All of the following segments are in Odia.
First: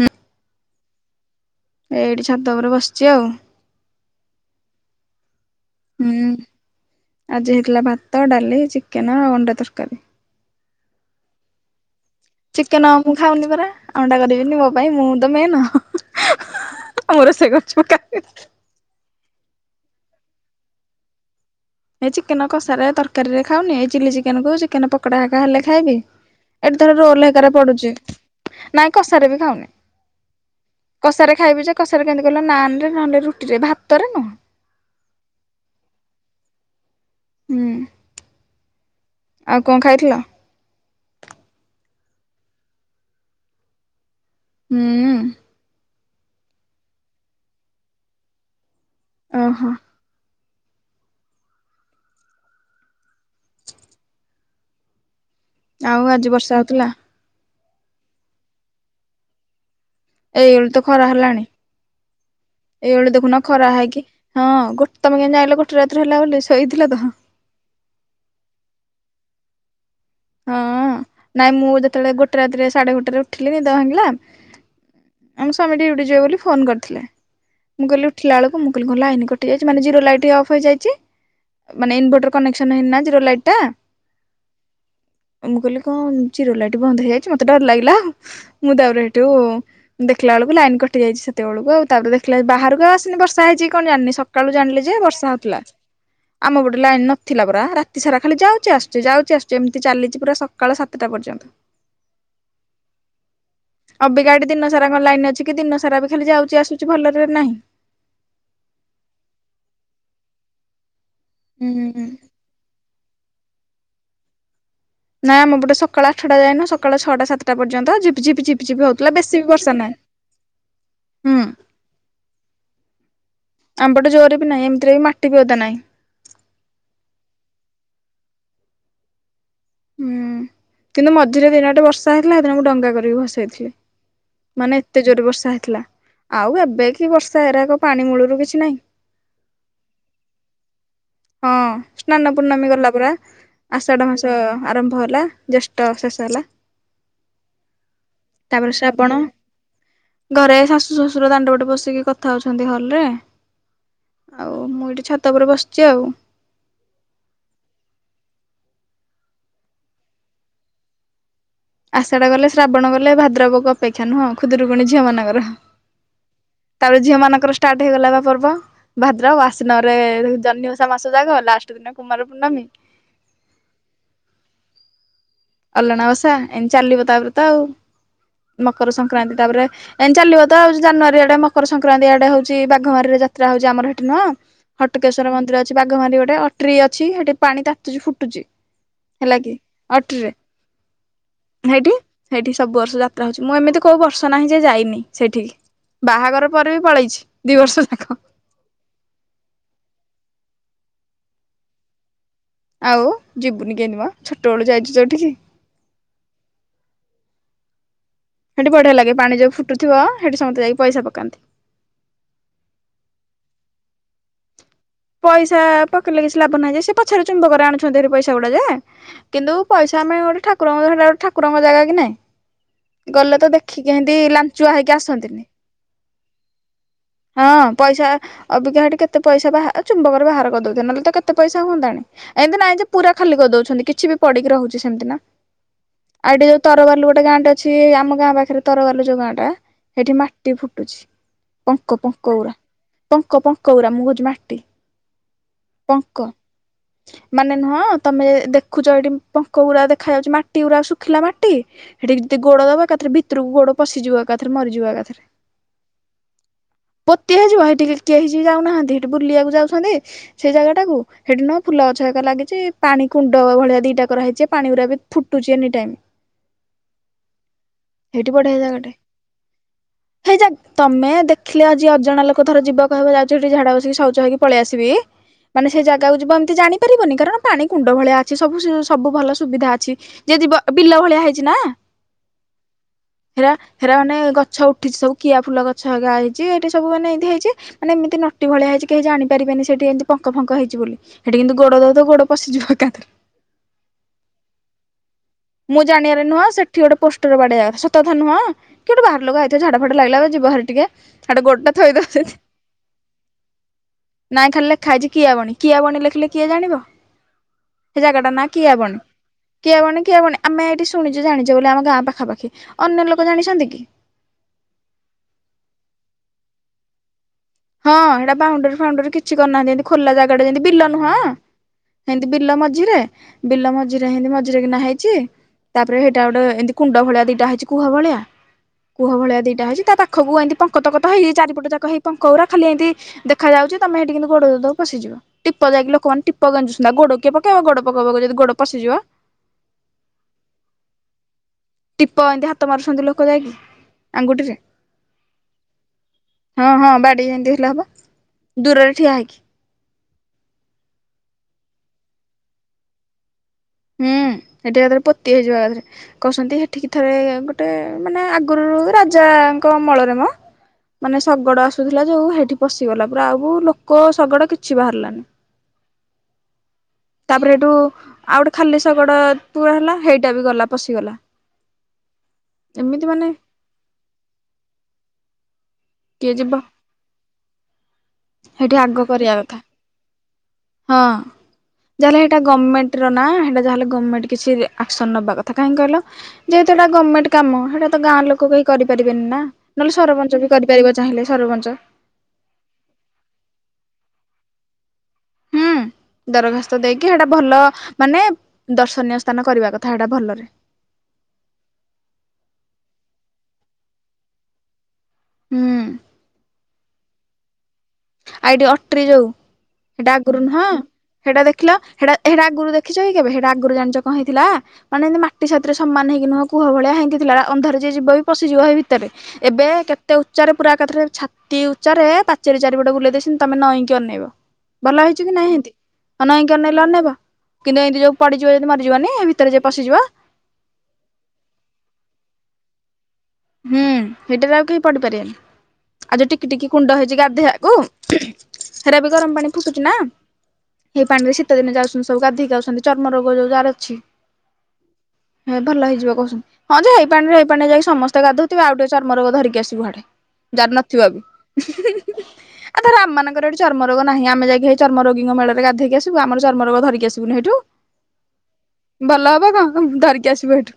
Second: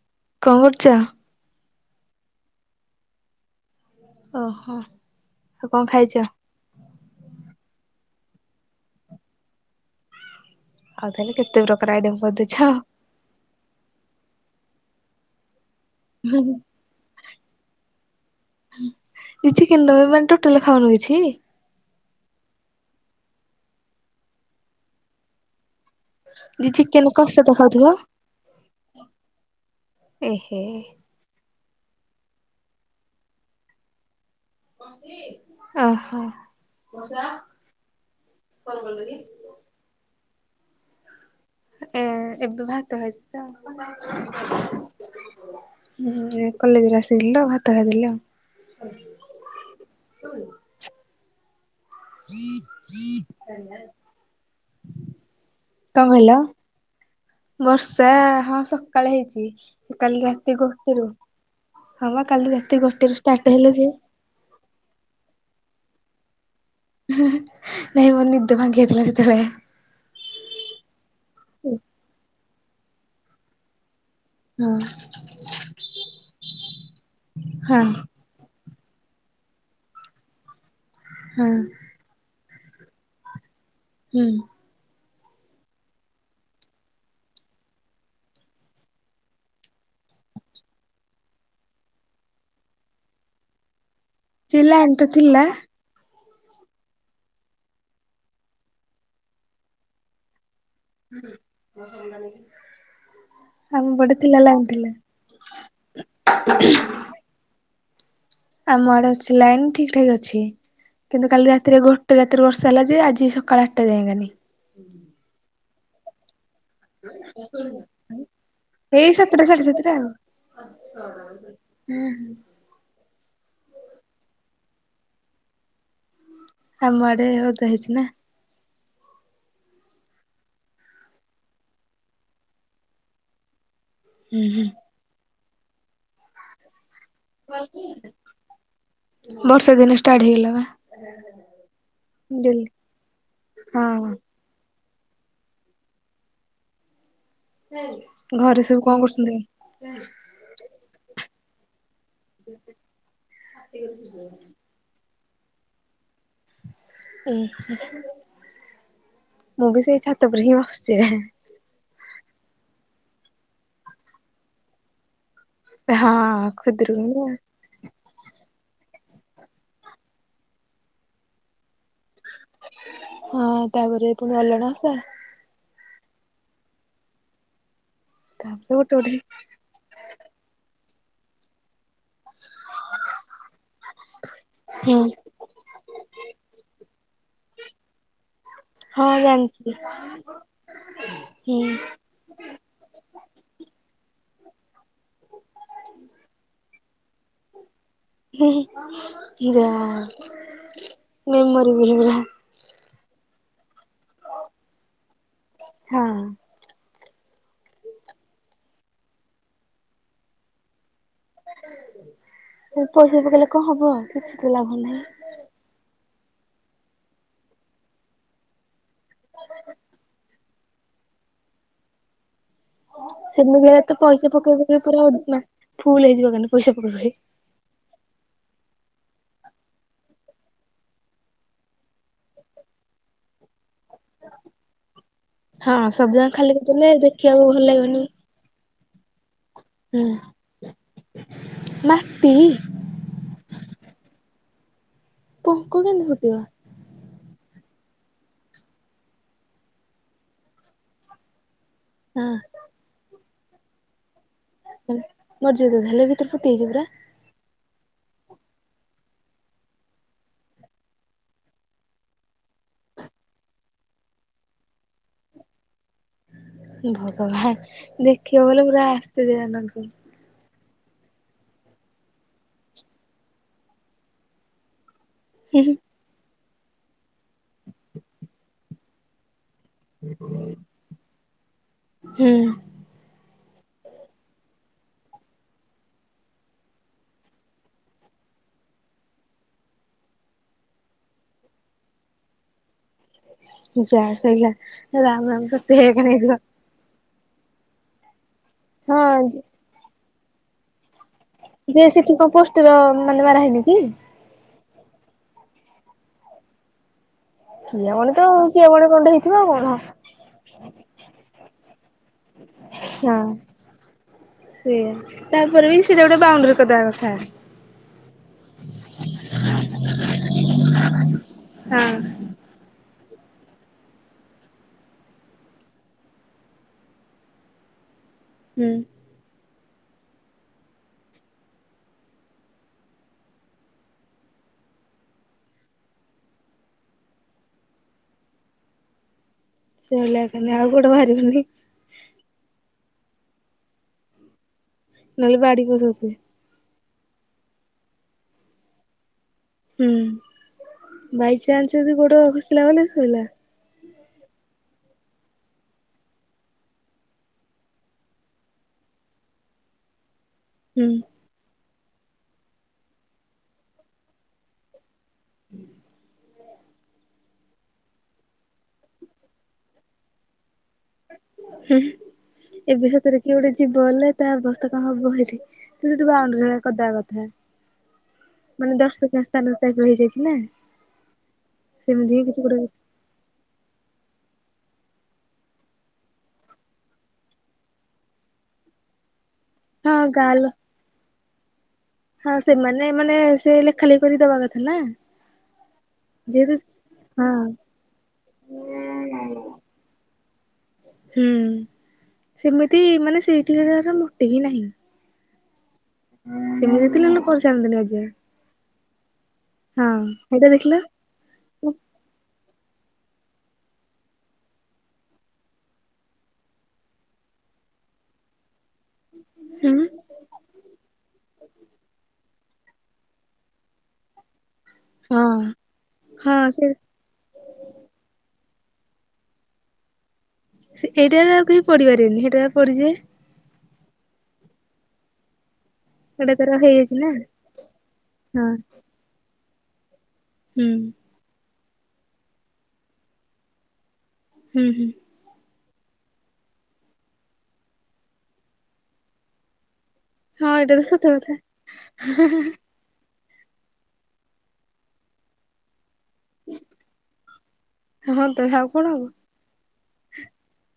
ହୁଁ ଉଁ କଣ କରୁଛ? ଏ ଏଇଠି ଛାତ ଉପରେ ବସିଛି ଆଉ ଓହୋ, ଆଉ କଣ ହୁଁ ଖାଇଛ? ଆଜି ହେଇଥିଲା ଭାତ, ଡାଲି, ଚିକେନ ଆଉ ଅଣ୍ଡା ତରକାରୀ। ଆଉ ତାହେଲେ କେତେ ପ୍ରକାର ଆଇଡମ୍ କରିଦେଇ ଚିକେନ ମୁଁ ଖାଉନି ପରା, ଅଣ୍ଡା କରିବିନି ମୋ ପାଇଁ ମୁଁ ତ ମେନ। ହୁଁ ହ। ଚିକେନ ଦବେ ମାନେ ଟୋଟେଲ ଖାଉନୁ କିଛି? ଏ ଚିକେନ କଷାରେ ତରକାରୀ ରେ ଖାଉନି ଏଇ ଚିଲି ଚିକେନ କୁ ଚିକେନ ପକଡା ହାକା ହେଲେ ଖାଇବି। ଦି ଏଠି ଥର ଚିକେନ ରୋଲ କଷା ତ ହେକାରେ ଖାଉଥିବ? ପଡୁଛି, ନାଇଁ କଷାରେ ବି ଖାଉନି। ଏହେ କଷାରେ ଖାଇବି ଯେ କସାରେ କେମିତି କହିଲ ନାନ ରେ ନହେଲେ ରୁଟିରେ ଭାତରେ ନୁହଁ। ଓ ହୋ। ହୁଁ ଆଉ କଣ ଖାଇଥିଲ? ଏଁ ଏବେ ଭାତ ଖାଇଥିଲି ଆଉ। ହୁଁ। ହୁଁ ଏ କଲେଜ୍ ରୁ ଆସିଥିଲି ତ ଭାତ ଖାଇଥିଲି ଆଉ। ଓ ହୋ। [inaudible] [inaudible] ଆଉ କଣ ଆଜି କହିଲ ବର୍ଷା ହଉଥିଲା ବର୍ଷା ହଁ ସକାଳେ ହେଇଛି। କାଲି ଏଇ ରାତି ଓଳି ତ ଗୋଟେରୁ। ଖରା ହେଲାଣି। ହଁ ବା କାଲି ଏଇଓଳି ଗୋଟେରୁ ଦେଖୁନ ଷ୍ଟାର୍ଟ ହେଲେ ଖରା ଯେ ହେଇକି ହଁ ଗୋ ତମେ କେମିତି ଜାଇଁଲ ଗୋଟେ ରାତିରେ ହେଲା ବୋଲି ଶୋଇଥିଲ ତ? ହଁ ନାଇଁ ମୋ ନିଦ ଭାଙ୍ଗିଯାଇଥିଲା ସେତେବେଳେ। ହୁଁ ନାଇଁ ମୁଁ ଯେତେବେଳେ ଗୋଟେ ରାତିରେ ସାଢେ଼ ଗୋଟେ ରେ ଉଠିଲି ନିଦ ଭାଙ୍ଗିଲା ଆମ ହଁ ସ୍ୱାମୀ ଡ୍ୟୁଟି ଯିବେ ବୋଲି ଫୋନ କରିଥିଲେ ହଁ ମୁଁ କହିଲି ଉଠିଲା ବେଳକୁ ମୁଁ କହିଲି କଣ ଲାଇନ୍ କଟିଯାଇଛି ମାନେ ଜିରୋ ଲାଇଟ୍ ଅଫ ହେଇଯାଇଛି। ହୁଁ। ମାନେ ଇନଭର୍ଟର କନେକ୍ସନ୍ ହେଇନି ନା ଜିରୋ ଲାଇଟ୍ ଟା। ହୁଁ। ମୁଁ କହିଲି କଣ ଜିରୋ ଲାଇଟ୍ ବନ୍ଦ ହେଇଯାଇଛି ମତେ ଡ଼ର ଲାଗିଲା ମୁଁ ତାପରେ ହେଠୁ ଦେଖିଲା ବେଳକୁ ଲାଇନ୍ କଟିଯାଇଚି ସେତେବେଳକୁ ଆଉ ତାପରେ ଦେଖିଲା ବେଳକୁ ବାହାରକୁ ଆଉ ଆସିନି ବର୍ଷା ହେଇଚି କି କଣ ଜାଣିନି ସ ସକାଳୁ ସେ ଜାଣିଲି ଲାଇନ ଯେ ତ ବର୍ଷା ଥିଲା ହଉଥିଲା। ଆମ ପଟେ ଲାଇନ୍ ନଥିଲା ପରା ରାତି ସାରା ଖାଲି ଯାଉଚି ଆସୁଛି ଯାଉଚି ଆସୁଚି ଏମିତି ଚାଲିଚି ପୁରା ସ [unintelligible] ଆମ ପଟେ ଅବିକା ଥିଲା ଏଠି ଲାଇନ ଦିନ ଥିଲା ସାରା କଣ ଲାଇନ୍ ଅଛି କି ଦିନ ସାରା ବି ଖାଲି ଯାଉଚି ଆସୁଛି ଭଲରେ ନାହିଁ। ଆମ ଆଡ଼େ ଅଛି ଲାଇନ୍ ଠିକ୍ ଠାକ୍ ଅଛି କିନ୍ତୁ କାଲି ରାତିରେ ଗୋ ହୁଁ। ଗୋଟେ ରାତି ରୁ ବର୍ଷା ହେଲା ଯେ ଆଜି ସକାଳ ଆଠଟା [unintelligible] ନାଁ ଆମପଟେ ସକାଳ ଆଠଟା ଯାଏ ସକାଳ ଛଅଟା ସାତଟା ପର୍ଯ୍ୟନ୍ତ ଝିପିଝିପିଝିପି ଏଇ ହଉଥିଲା ବେଶୀ ସାତଟା ବି ସାଢେ ବର୍ଷା ସାତଟା ନାହିଁ। ଆଉ ହୁଁ [unintelligible] ଆମପଟେ ଜୋରେ ବି ନାହିଁ ଏମତିରେ ବି ମାଟି ବି ଓଦା ନାହିଁ। ଆମ ଆଡ଼େ ଓଦା ହେଇଛି ନା। ହୁଁ କିନ୍ତୁ ମଝିରେ ଦିନଟେ ବର୍ଷା ହେଇଥିଲା ସେଦିନ ମୁଁ ଡ଼ଙ୍ଗା କରିକି ଭସେଇଥିଲି। ମାନେ ଏତେ ଜୋରେ ବର୍ଷା ହେଇଥିଲା ଆଉ ଏବେ କି ବର୍ଷା ଏରାକ ପାଣି ମୂଳୁରୁ କିଛି ନାହିଁ। ବର୍ଷା ଦିନ ଷ୍ଟାର୍ଟ ହେଇଗଲା ବା। ହଁ ସ୍ନାନ ଡେଲି ପୂର୍ଣ୍ଣମୀ ଗଲା ପରା ହଁ ଆଷାଢ଼ ମାସ ଆରମ୍ଭ ହେଲା। ଜ୍ୟେଷ୍ଠ ଶେଷ ହେଲା। ଘରେ ତାପରେ ସବୁ କଣ ଶ୍ରାବଣ କରୁଛନ୍ତି? ଘରେ ଶାଶୁ ଶଶୁର ଦାଣ୍ଡ ପଟେ ବସିକି କଥା ହଉଛନ୍ତି ହଲ୍ ରେ। ଆଉ ମୁଁ ଏଇଠି ଛାତ ଉପରେ ବସିଛି ଆଉ। ହୁଁ ମୁଁ ବି ସେଇ ଛାତ ଉପରେ ହିଁ ବସିଚି ଏବେ। ଆଷାଢ଼ ଗଲେ ଶ୍ରାବଣ ଗଲେ ଭାଦ୍ରବ କୁ ଅପେକ୍ଷା ନୁହଁ ଖୁଦୁରୁକୁୁଣି ଝିଅ ମାନଙ୍କର। ହଁ। ତାପରେ ଝିଅ ଖୁଦୁରୁକୁଣୀ ଆଉ। ମାନଙ୍କର ଷ୍ଟାର୍ଟ ହେଇଗଲା ବା ପର୍ବ। ଭାଦ୍ରବ ଆଶ୍ଵିନ ରେ ଜହ୍ନିଓଷା ମାସ ଯାକ ଲାଷ୍ଟ୍ ଦିନ କୁମାର ପୂର୍ଣ୍ଣମୀ। ହଁ ତାପରେ [unintelligible] ଅଲଣା ଓଷା ଏମତି ଚାଲିବ ତାପରେ ତ ଆଉ ତାପରେ ଗୋଟେ ମକର ଗୋଟେ ସଂକ୍ରାନ୍ତି ତାପରେ ଏମିତି ଚାଲିବ ତ ଜାନୁଆରୀ ଆଡ଼େ ମକର ସଂକ୍ରାନ୍ତି ଆଡ଼େ ହଉଛି ବାଘମାରି ରେ ଯାତ୍ରା ହଉଛି ଆମର ସେଠି ନୁହଁ ହୁଁ ହଟକେଶ୍ଵର ମନ୍ଦିର ଅଛି ବାଘମାରି ଗୋଟେ ଅଟରି ଅଛି ସେଠି ପାଣି ତାତୁଚି ଫୁଟୁଛି। ହଁ ହେଲା କି। ଜାଣିଛି। ଅଟ୍ରିରେ ହେଇଠି ହୁଁ ହେଇଠି ସବୁ ବର୍ଷ ଯାତ୍ରା ହଉଛି ମୁଁ ଏମିତି କୋଉ ବର୍ଷ ନାହିଁ ଯେ ଯାଇନି ସେଠିକି। ବାହାଘର ପରେ ବି ପଳେଇଛି ଦି ବର୍ଷ ଯାକ। ଯାହା ମେମୋରିବଲ। ଆଉ ଯିବୁନି କେଇନମ ଛୋଟବେଳୁ ଯାଇଛୁ ଯୋଉଠିକି ହଁ। ସେଠି ବଢିଆ ଲାଗେ ପାଣି ଯଉ ଫୁଟୁଥିବ ସେଠି ସମସ୍ତେ ଯାଇକି ପଇସା ପକାନ୍ତି। ପଇସା ପକେଇଲେ କଣ ହବ କିଛି ତ ଲାଭ ନାହିଁ। ପଇସା ପକେଇଲେ କିଛି ଲାଭ ନାହିଁ ଯେ ସେ ପଛରେ ଚୁମ୍ବକରେ ଆଣୁଛନ୍ତି ପଇସା ଗୁଡା ଯେ। କିନ୍ତୁ ପଇସା ଆମେ ଗୋଟେ ଠାକୁରଙ୍କ ସେ ଗୋଟେ ଠାକୁରଙ୍କ ଜାଗା କି ନାହିଁ। ସେମିତି ହେଲେ ତ ପଇସା ପକେଇବା ପକେଇ ପୁରା ଆସନ୍ତିନି ଫୁଲ ହେଇଯିବ କ ପଇସା ପକେଇ ପକେଇ। ହଁ ପଇସା ଅବିକା ହେଟୀ କେତେ ପଇସା ବା ଚୁମ୍ବକରେ ବାହାର କରିଦଉନ୍ତି ନହେଲେ ତ କେତେ ପଇସା ହୁଅନ୍ତାଣି। ଏମତି ନାଇଁ ଯେ ପୁରା ଖାଲି କରିଦଉଛନ୍ତି କିଛି ବି ପଡିକି ରହୁଛି ସେମିତି ନା। ହଁ ସବୁ ଯାକ ଆଉ ଏଠି ଖାଲି ଯୋଉ କରିଦେଲେ ତରବାରଲୁ ଗୋଟେ ଦେଖିବାକୁ ଗାଁଟେ ଭଲ ଅଛି ଲାଗିବନି। ଆମ ଗାଁ ପାଖରେ ତରଗାକୁ ଜଉ ଗାଁ ଟା ହୁଁ ସେଠି ମାଟି ଫୁଟୁଛି ପଙ୍କ ମାଟି ପଙ୍କ ଉରା। ପଙ୍କ ପଙ୍କ ଉରା ମୁକହୁଚି ମାଟି। ପଙ୍କ। ହୁଁ ମାନେ ନୁହଁ ତମେ ଦେଖୁଛ ଏଠି ପଙ୍କ ଗୁଡା ଦେଖା ଯାଉଛି ମାଟି ଗୁଡା ଶୁଖିଲା ମାଟି ସେଠି ଯଦି ହଁ। ଗୋଡ ଦବା ଏକାଥରେ ଭିତରକୁ ଗୋଡ ପଶଯିବା ଏକାଥରେ ମରିଯିବ। ମର୍ଯ ଯଦ ହେଲେ ଭିତରେ ପୂତି ହେଇଯିବୁରା। ପୋତିହେଇଯିବ ହେଟିକି କେହି ଯାଉନାହାନ୍ତି ସେଠି ବୁଲିବାକୁ ଯାଉଛନ୍ତି ସେଇ ଜାଗାଟାକୁ। ସେଠି ନୁହଁ ଫୁଲ ଗଛ ଏକ ଲାଗିଛି ପାଣି କୁଣ୍ଡ ଭଳିଆ ଦିଟା କରା ହେଇଛି ପାଣି ଗୁରା ବି ଫୁଟୁଛି ଏନି ଟାଇମ। ଭଗବାନ ହେଇଠି ଦେଖିବ ବଢିଆ ବୋଲି ପୁରା ଜାଗାଟେ ଆଶ୍ଚର୍ଯ୍ୟ ହେ ହେଇ ଯା ତମେ ଦେଖିଲେ ଆଜି ଅଜଣା ଲୋକ ଥର ଯିବା କହିବା ଯାଉଛି ଏଠି ଝାଡା ବସିକି ଶୌଚ ହେଇକି ପଳେଇ ଆସିବି ମାନେ ସବୁ। ସେ ଜାଗା ଗକୁ ଯିବ ଏମିତି ଜାଣିପାରିବନି କାରଣ ପାଣି କୁଣ୍ଡ ଭଳିଆ ଅଛି ସବୁ ସବୁ ଭଲ ସୁବିଧା ଅ ଛି ଯଦି ବିଲ ଭଳିଆ ହେଇଛି ନା। ହୁଁ ହେରା ହେରା ମାନେ ଗଛ ଉଠିଛି ସବୁ କିଆ ଫୁଲ ଗଛଗା ହେଇଛି ଏଇଠି ସବୁ ମାନେ ଏତି ହେଇଛି। ମାନେ ଏମିତି ନଟି ଭଳିଆ ହେଇଛି କେହି ଜାଣି ପାରିବେନି ସେଠି ଏମିତି ପଙ୍କ ଫଙ୍କ ହେଇଛି ବୋଲି ସେଠି କିନ୍ତୁ ଗୋଡ ଦଉ ତ ଗୋଡ ପଶଯିବ ଏକାଥରେ। ଯା ସେଇଗା ରାମାମ ମୁଁ ଜାଣି ଆର ନୁହଁ ସେଠି ଗୋଟେ ପୋଷ୍ଟର ବାଡିଆ ସତଥା ନୁହଁ କି ଗୋଟେ ହଁ ବାହାର ଲୋଗ ଆ ସେ ଝାଡା ଫାଡା ଲାଗିଲା ବା ଯିବା ଘରେ ଟିକେ। ହାଡେ ଗୋଡଟା ଯେ ଥୋଇଦବ ସେଠି କଣ ପୋଷ୍ଟର ମାନେ ମାର ହେଇନି କି? ନାଇଁ ଖାଲି ଲେଖାଇଛି କିଆବାଣୀ କିଆବାଣୀ ଲେଖିଲେ କିଏ ଜାଣିବ? କିଏ ସେ କଣ ଜାଗା ତ ଟା ନା କି କିଏ କଣ ଆବଣୀ କଣଟେ ହେଇଥିବ ଆଉ କଣ କି ଆବଣୀ ‌। କିଆବଣୀ ଆମେ ଏଇଠି ଶୁଣିଛୁ ଜାଣିଛୁ ବୋଲି ଆମ ଗାଁ ପାଖାପାଖି ଅନ୍ୟ ଲୋକ ଜାଣିଛନ୍ତି କି? ସେ ଆ ତାପରେ ବି ସେଇଟା ଗୋଟେ ବାଉଣ୍ଡରୀ କରିବା କଥା। ହଁ ଏଇଟା ବାଉଣ୍ଡରୀ ଫାଉଣ୍ଡରୀ କିଛି କରି ନାହାନ୍ତି ଖୋଲା ଜାଗାଟା ଯେମତି ବିଲ ନୁହଁ। ହଁ। ଏତି ବିଲ ମଝିରେ ବିଲ ମଝିରେ ଏମତି ମଝିରେ କି ନା ହେଇଛି। ତାପରେ ସେଇଟା ଗୋଟେ ଏମିତି କୁଣ୍ଡ ଭଳିଆ ଦିଟାଇଛି କୁହ ଭଳିଆ। ହୁଁ। କୁହ ଭଳିଆ ଦିଟା ଅଛି ତା ପାଖକୁ ଏମତି ପଙ୍କତ କତ ହେଇଇ ଚାରିପଟ ଯାକହିଁ ପ ଙ୍କ ଉରା ଖାଲି ଏମତି ଦେଖାଯାଉଛି ତମେ ସେଇଠି କିନ୍ତୁ ଗୋଡ଼ ଦଉଦଉ ପଶିଯିବ। ଟିପ ଯାଇକି ଲୋକମାନେ ଟିପ ଗଜୁଛନ୍ତି ଗୋଡ କିଏ ପକେଇବା ଗୋଡ ପକୋଉ ପୋକୋଉ ଯଦି ଗୋଡ ପଶିଯିବ। ସେଇଲାଗିନି ଆଉ ଗୋଡ ବାହାରିବନି। ଟିପ ଏମତି ହାତ ମାରୁଛନ୍ତି ଲୋକ ଯାଇକି ଆଙ୍ଗୁଠିରେ। [unintelligible] ହଁ ହଁ ବାଡି ଯେମତି ହେଲେ ହବ ଦୂରରେ ଠିଆ ହେଇକି। ହୁଁ ବାଇଚାନ୍ସ ଯଦି ଗୋଡ ଖସିଲା ମାନେ ଶୋଇଲା। ହୁଁ ସେଠି ଏକାଥରେ ପୋତି ହେଇଯିବ ଏକାଥରେ। କହୁସନ୍ତି ସେଠିକି ଥରେ ଗୋଟେ ମାନେ ଆଗରୁ ରାଜାଙ୍କ ଅମଳରେ ମ। ହୁଁ। ମାନେ ଶଗଡ଼ ଆସୁଥିଲା ଯୋଉ ହେଠି ପଶିଗଲା ପୁରା ଆଉ ଲୋକ ଶଗଡ଼ କିଛି ବାହାରିଲାନି। ହୁଁ। ତାପରେ ହେଠୁ ଆଉ ଗୋଟେ ଖାଲି ଶଗଡ଼ ପୁରା ହେଲା ହେଇଟା ବି ଗଲା ପଶିଗଲା। ହୁଁ ଏବେ ଏମିତି ହେକରେ ମାନେ କିଏ ଗୋଟେ ଯିବ ବୋଲେ ତା ଅବସ୍ଥା କଣ ହବ ହେଠି। ତ ସେଠି କିଏ ବାଉଣ୍ଡ୍ରି ଯିବ ହେରିକା କରିଦବା କଥା। ସେଇଠି ମାନେ ଆଗ ଦର୍ଶକ କରିବା ସ୍ଥାନ କଥା ଟାଇପ ର ହେଇଯାଇଚି ନା ସେମିତି ହିଁ କିଛି ଗୋଟେ ଗମେଣ୍ଟ ର ନାଁ ହେଟା ଯାହେଲେ ଗମେଣ୍ଟ କିଛି ରି ଆକ୍ସନ ନବା କଥା କାହିଁ କହିଲ ଯେହେତୁ ଏଟା ଗମେଣ୍ଟ କାମ ହେଇଟା ତ ଗାଁ ଲୋକ କେହି କରିପାରିବେନି ନା। ନହେଲେ ହଁ ଗାଁ ସରପଞ୍ଚ ଲୋ ବି କରିପାରିବ ଚାହିଁଲେ ସରପଞ୍ଚ। ହଁ ସେମାନେ ମାନେ ସେ ଲେଖା ଲେଖି କରି ଦବା କଥା ନା। ହୁଁ ଯେହେତୁ ଦରଖାସ୍ତ ଦେଇକି ସେଟା ହଁ ଭଲ ମାନେ ଦର୍ଶନୀୟ ସ୍ଥାନ କରିବା କଥା ଏଟା ଭଲରେ। ହୁଁ ସେମିତି ମାନେ ସେଇଠି କାହାର ମୋଟିବି ନାହିଁ। ହୁଁ। ସେମିତି ଥିଲା ଲୋକ କରିସାରନ୍ତିନି ଆଜି ଯାଏଁ। ଆ ଏଠି ଅଟ୍ରି ଯଉ ହଁ ହେଟା ଆଗରୁ ଏଇଟା ନୁହଁ। ଦେଖିଲ ହେଟା ଦେଖିଲ ହେଟା ହେଟା ଆଗରୁ ଦେଖିଚକି କେବେ ହେଟା ଆଗରୁ ଜାନିଚ କଣ ହେଇଥିଲା ମାନେ ଏମତି ମାଟି ସାଥିରେ ରେ ସମ୍ମାନ ହେଇକି ନୁହଁ କୁଅ ଭଳିଆ ହେନ୍ତି ଥିଲା ହେଟା ଅନ୍ଧରା ଯିଏ ଯିବି ପସିଯିବ ହେଇ ଭି ଏବେ ହୁଁ କେତେ ଉଚ୍ଚାରେ ପୁରା ଏକାଥରେ ଛାତି ଉଚାରେ ପାଚେରୀ ଚାରିପଟ ବୁଲେଇ ସନ୍ତି ତମେ ନଇଁକି ଅନେଇବ ଭଲ ହେଇଚି କି ନାଇଁ ହଁ ହିନ୍ତି ଅ ହଁ ନେଇଁକି ସେ ଅନେଇଲେ ଅନେଇବ। କିନ୍ତୁ ଏନ୍ତି ଯଉ ପଡିଯିବ ଯଦି ମରିଯିବନି ହେଇ ଭିତରେ ଯିଏ ପଶିଯିବ। ସେ ଏଇଟାରେ ଆଉ କେହି ପଡିପରିବେନି ହେଇଟାରେ ପଡ଼ିଯିବେ। ହୁଁ ହେଇଟାରେ ଆଉ କେହି ପଢିପାରିବନି। ଆଉ ଯୋଉ ଏଇଟା ଟିକି ତାର ଟିକି କୁଣ୍ଡ ହେଇଯାଇଛି ନା ହେଇଚି ଗାଧୋଇଆକୁ ହଁ ହେରା ବି ଗରମ ପାଣି ଫୁଟୁଛି ନା। ହୁଁ। ସେଇ ପାଣିରେ ଶୀତ ଦିନେ ଯାଉସନ୍ତି ସବୁ ଗାଧେକି ଆଉସନ୍ତି ଚର୍ମ ରୋଗ ଯୋଉ ଯାହାର ଅଛି। ହୁଁ ହୁଁ। ହେ ଭଲ ହେଇଯିବ କହୁସନ୍ତି ହଁ ଯେ ହେଇ ପାଣି ରେ ହେଇ ପାଣିରେ ଯାଇ ସମସ୍ତେ ତେ ଗାଧଉଥିବେ ଆଉ ଟିକେ ଚର୍ମ ରୋଗ ଧରିକି ଆସିବୁ ହଠେ ହଁ ଯାର ଏଇଟା ତ ନଥିବ ସତ ବି। କଥା ଆ ଧର ଆମ ମାନଙ୍କର ଏଠି ଚର୍ମ ରୋଗ ନାହିଁ ଆମେ ଯାଇକି ହେଇ ଚର୍ମ ରୋଗୀଙ୍କ ମେଳରେ ଗାଧେଇକି ଆସ ବୁ ଆମର ଚର୍ମ ରୋଗ ଧରିକି ଆସିବୁନି ଏଇଠୁ ହଁ ତ ଆଉ କଣ ଭଲ ହବ କଣ କ ଧରିକି ଆସିବୁ ହେଇଠୁ।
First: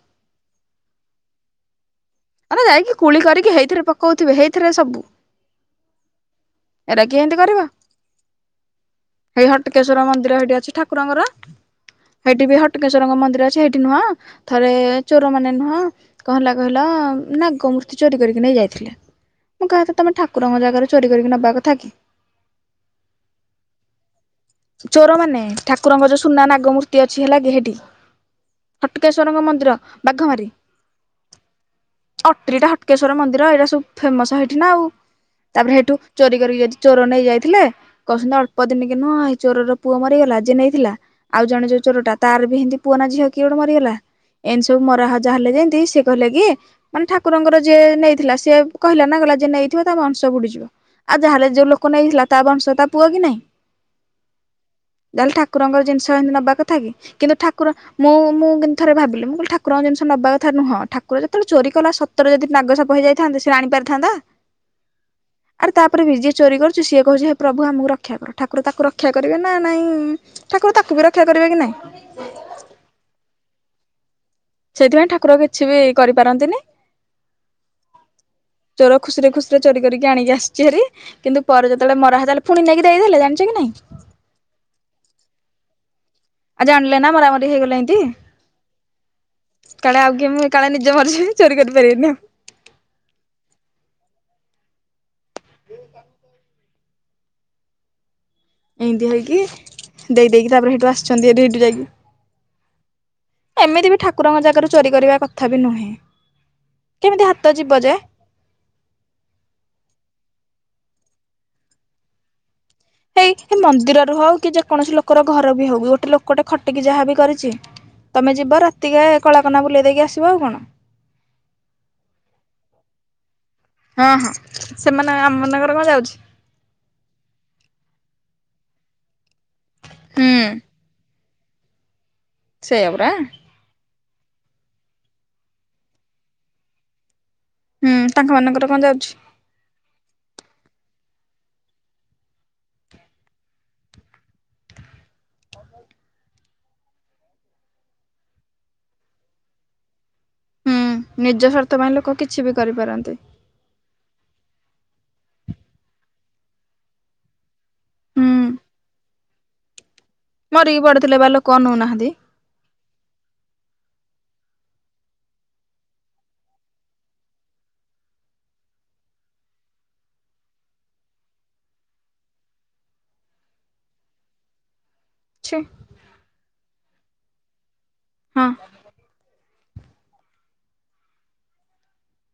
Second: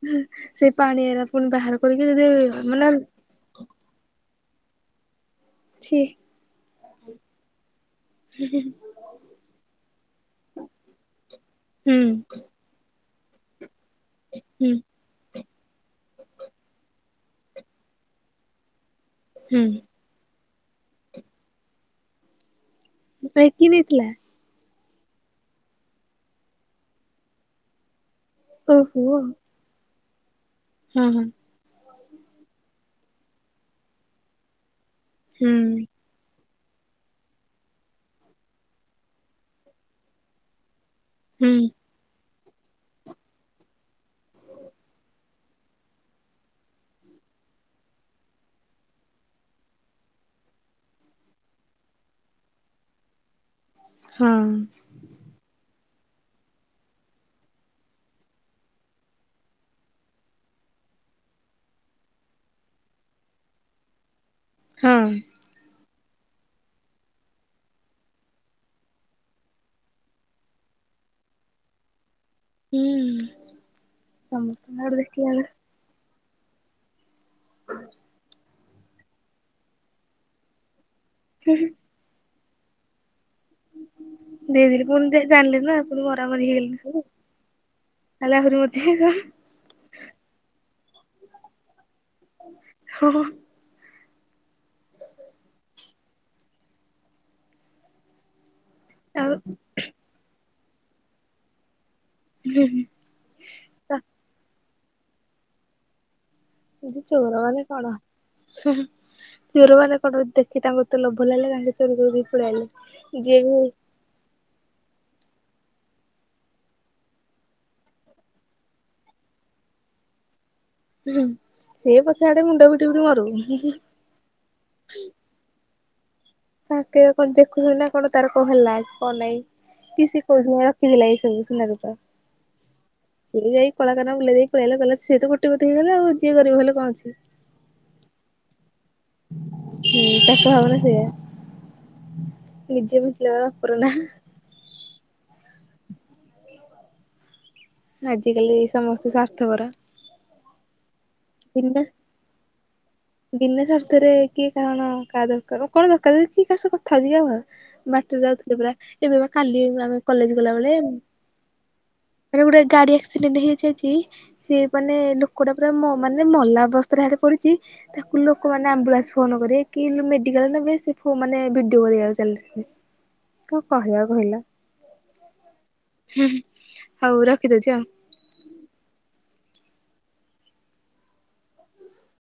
ସେ ପାଣି ଏରେ ପୁଣି ବାହାର କରିକି ଯଦି ଏରା ମାନେ ଯାଇକି କୁଳି କରିକି ହେଇଥିରେ ପକଉଥିବେ ହେଇଥିରେ ସବୁ। ଛି। ଏରା କିଏ ହେନ୍ତି କରିବ। ହେଇ ହଟକେଶ୍ଵର ମନ୍ଦିର ହେଇଠି ଅଛି ଠାକୁରଙ୍କର ହୁଁ ହେଇଠି ବି ହଟ ହଟକେଶ୍ଵରଙ୍କ ମନ୍ଦିର ଅଛି ସେଇଠି ନୁହଁ ଥରେ ହୁଁ ଚୋର ମାନେ ନୁହଁ କଣ ହେଲା କହିଲ ନାଗମୂର୍ତ୍ତି ଚୋରି କରିକି ନେଇ ଯାଇଥିଲେ ହୁଁ ମୁଁ କହିବା କଥା ତମେ ଠାକୁରଙ୍କ ଜାଗାରେ ଚୋରି କରିକି ନବା କଥା କି। ହେ ପାଇ କି ନେଇଥିଲା? ଚୋର ମାନେ ଠାକୁରଙ୍କ ଯୋଉ ସୁନା ନାଗମୂର୍ତ୍ତି ଅଛି ହେଲା କି ହେଠି। ଓହୋ ହଟକେଶ୍ଵରଙ୍କ ମନ୍ଦିର ବାଘମାରି‌। ହଁ ହଁ। ଅଟ୍ରିଟା ହଟକେଶ୍ୱର ମନ୍ଦିର ଏଇଟା ସବୁ ଫେମସ ହେଇଠି ନା ଆଉ ହୁଁ ତାପରେ ହେଠୁ ଚୋରି କରିକି ଯଦି ଚୋର ନେଇ ଯାଇଥିଲେ କହୁଛନ୍ତି ଅଳ୍ପ ଦିନ କେ ନୁହଁ ଏଇ ଚୋରର ପୁଅ ମରିଗଲା ଯେ ନେଇଥିଲା ଆଉ ହୁଁ ଜଣେ ଯୋଉ ଚୋର ଟା ତାର ବି ଏମିତି ପୁଅ ନା ଝିଅ କିଏ ଗୋଟେ ମରିଗଲା ଏମିତି ସବୁ ମରାହଜା ହେଲେ ଯେମିତି ସେ କହିଲେ କି ମାନେ ଠାକୁରଙ୍କର ଯିଏ ନେଇଥିଲା ସିଏ କହିଲା ନା ଗଲା ଜିଏ ନେଇଥିବ ତା ବଂଶ ବୁଡିଯିବ। ଆଉ ଯାହାଲେ ଯୋଉ ଲୋକ ନେଇଥିଲା ତା ବଂଶ ତା ପୁଅ କି ନାଇଁ? ହଁ। ଯାହେଲେ ଠାକୁରଙ୍କର ଜିନିଷ ଏମିତି ନେବା କଥା କି? କିନ୍ତୁ ଠାକୁର ମୁଁ ମୁ କିନ୍ତୁ ଥରେ ଭାବିଲି ମୁଁ ଠାକୁରଙ୍କ ଜିନିଷ ନବା କଥା ନୁହଁ ଠାକୁର ଯେତେବେଳେ ଚୋରି କଲା ସତରେ ଯଦି ନାଗସାପ ହେଇଯାଇଥାନ୍ତେ ସେ ଆଣି ପାରିଥାନ୍ତା? ହଁ। ଆର୍ ତାପରେ ବି ଯିଏ ଚୋରି କରୁଛି ସିଏ କହୁଛି ହେ ପ୍ରଭୁ ଆମକୁ ରକ୍ଷା କର ଠାକୁର ତାକୁ ରକ୍ଷା କରିବେ ନା ନାଇଁ? ଠାକୁର ତାକୁ ବି ରକ୍ଷା କରିବେ କି ନାହିଁ? ହୁଁ। ସମସ୍ତଙ୍କ ଆଡୁ ସେଥିପାଇଁ ଦେଖିଲା ଠାକୁର ବେଳକୁ କିଛି ବି କରିପାରନ୍ତିନି। ଚୋର ଖୁସିରେ ଖୁସିରେ ଚୋରି କରିକି ଆଣିକି ଆସିଛି ହେରି କିନ୍ତୁ ପରେ ଯେତେବେଳେ ମରା ହେ ତା ଫୁଣି ନେଇକି ଦେଇଦେଲେ ଜାଣିଛ କି ନାହିଁ? ଦେଇଦେଲିି ପୁଣି ଜାଣିଲି ନା ଆ ପୁଣି ମରାମରି ଆଉ ହେଇଗଲିଣିି ଜାଣିଲେ ସବୁ ନା ମରାମରି ହେଇଗଲେ ଏମିତି ତାହଲେ ଆହୁରି ମତେ ହେଇ କଣ? କାଳେ ଆଉ କି ମୁଁ କାଳେ ନିଜ ମରିଯିବି ଚୋରି କରିପାରିବିନି ଆଉ। ହଁ ହଁ। ଏମତି ଆଉ ହେଇକି ଦେଇ ଦେଇେକି ତାପରେ ସେଇଠୁ ଆସିଛନ୍ତିଠୁ ଯାଇକି ୲ ହୁଁ ହୁଁ। ଏମିତି ବି ଠାକୁରଙ୍କ ଜାଗାରୁ ଚୋରି କରିବା କଥା ବି ନୁହେଁ। ଦିଦି କେମିତି ଚୋର ହାତ ମାନେ ଯିବ ଯେ କଣ? ଚୋର ମାନେ କଣ ଦେଖି ତାଙ୍କ ତେ ଲୋଭ ଲାଗେ ତାଙ୍କେ ଚୋରି ପଳେଇଲେ। ଏଇ ମନ୍ଦିରରୁ ହଉ କି ଯେ କୌଣସି ଲୋକର ଘର ବି ହଉ କି ଗୋଟେ ଲୋକଟେ ଖଟିକି ଯାହା ବି କରିଛି। ତମେ ଯିବ ରାତିକେ କଳାକନା ବୁଲେଇ ଦେଇକି ଆସିବ ଆଉ କଣ? ହୁଁ ସିଏ ପଛାଆଡେ ମୁଣ୍ଡ ପିଟି ପିଟି ମରୁ। ହଁ ହଁ ସେମାନେ ଆମନଙ୍କର କଣ ଯାଉଛି? ତାକେ କଣ ଦେଖୁଛ ନା କଣ ତାର କ ହେଲା କଣ ନାଇଁ? କି ସେ ହୁଁ କୋଉ ଦିନ ରଖିଥିଲା କି ଏ ସବୁ ସୁନା ରୂପା? ସେୟପରା। ସିଏ ଯାଇ କଳାକନା ବୁଲେଇ ଦେଇ ପଳେଇ ଆଇଲା ସେତ କୋଟିପତି ହେଇଗଲା ଆଉ କିଏ ଗରିବ ହେଲେ କଣଅଛି? ହୁଁ ତାଙ୍କ ମାନଙ୍କର କଣ ଯାଉଛି? ହୁଁ ତାଙ୍କ ଭାବନା ସେୟା, ନିଜେ ବଞ୍ଚିଲେ ବାପର ନାଁ। [unintelligible] ଆଜିକାଲି ସମସ୍ତେ ସ୍ଵାର୍ଥପର। ହୁଁ ନିଜ ସ୍ୱାର୍ଥ ପାଇଁ ଲୋକ କିଛି ବି କରିପାରନ୍ତି। ବିନା ଶ୍ଵାର୍ଥରେ କିଏ କାରଣ କାହା ଦରକାର କଣ ଦରକାର କିଏ କାହା ସହ କଥା ହଉଛି କି ଆ? ବାଟରେ ହୁଁ ଯାଉଥିଲେ ପୁରା ଏବେ ବା କାଲି ଆମେ କଲେଜ ଗଲାବେଳେ ମରିକି ପଡ଼ିଥିଲେ ବା ଲୋକ ଅନଉନାହାନ୍ତି। ମାନେ ଗୋଟେ ଗାଡ଼ି ଆକ୍ସିଡେଣ୍ଟ ହେଇଚି ଆଜି। ସିଏ ମାନେ ଲୋକ ଟା ପୁରା ମ ମାନେ ମଲା ଅବସ୍ଥାରେ ଆଗେ ପଡିଛି। ତାକୁ ଲୋକମାନେ ଆମ୍ବୁଲାନ୍ସ ଫୋନ ନକରି କି ମେଡିକାଲରେ ନ ନେଇ ମାନେ ଭିଡି କରିବାକୁ ଚାଲିଛନ୍ତି। କଣ କହିବା କହିଲ? ଛି। ହୁଁ ହୁଁ ହଉ ରଖିଦଉଛି ଆଉ। ହଁ।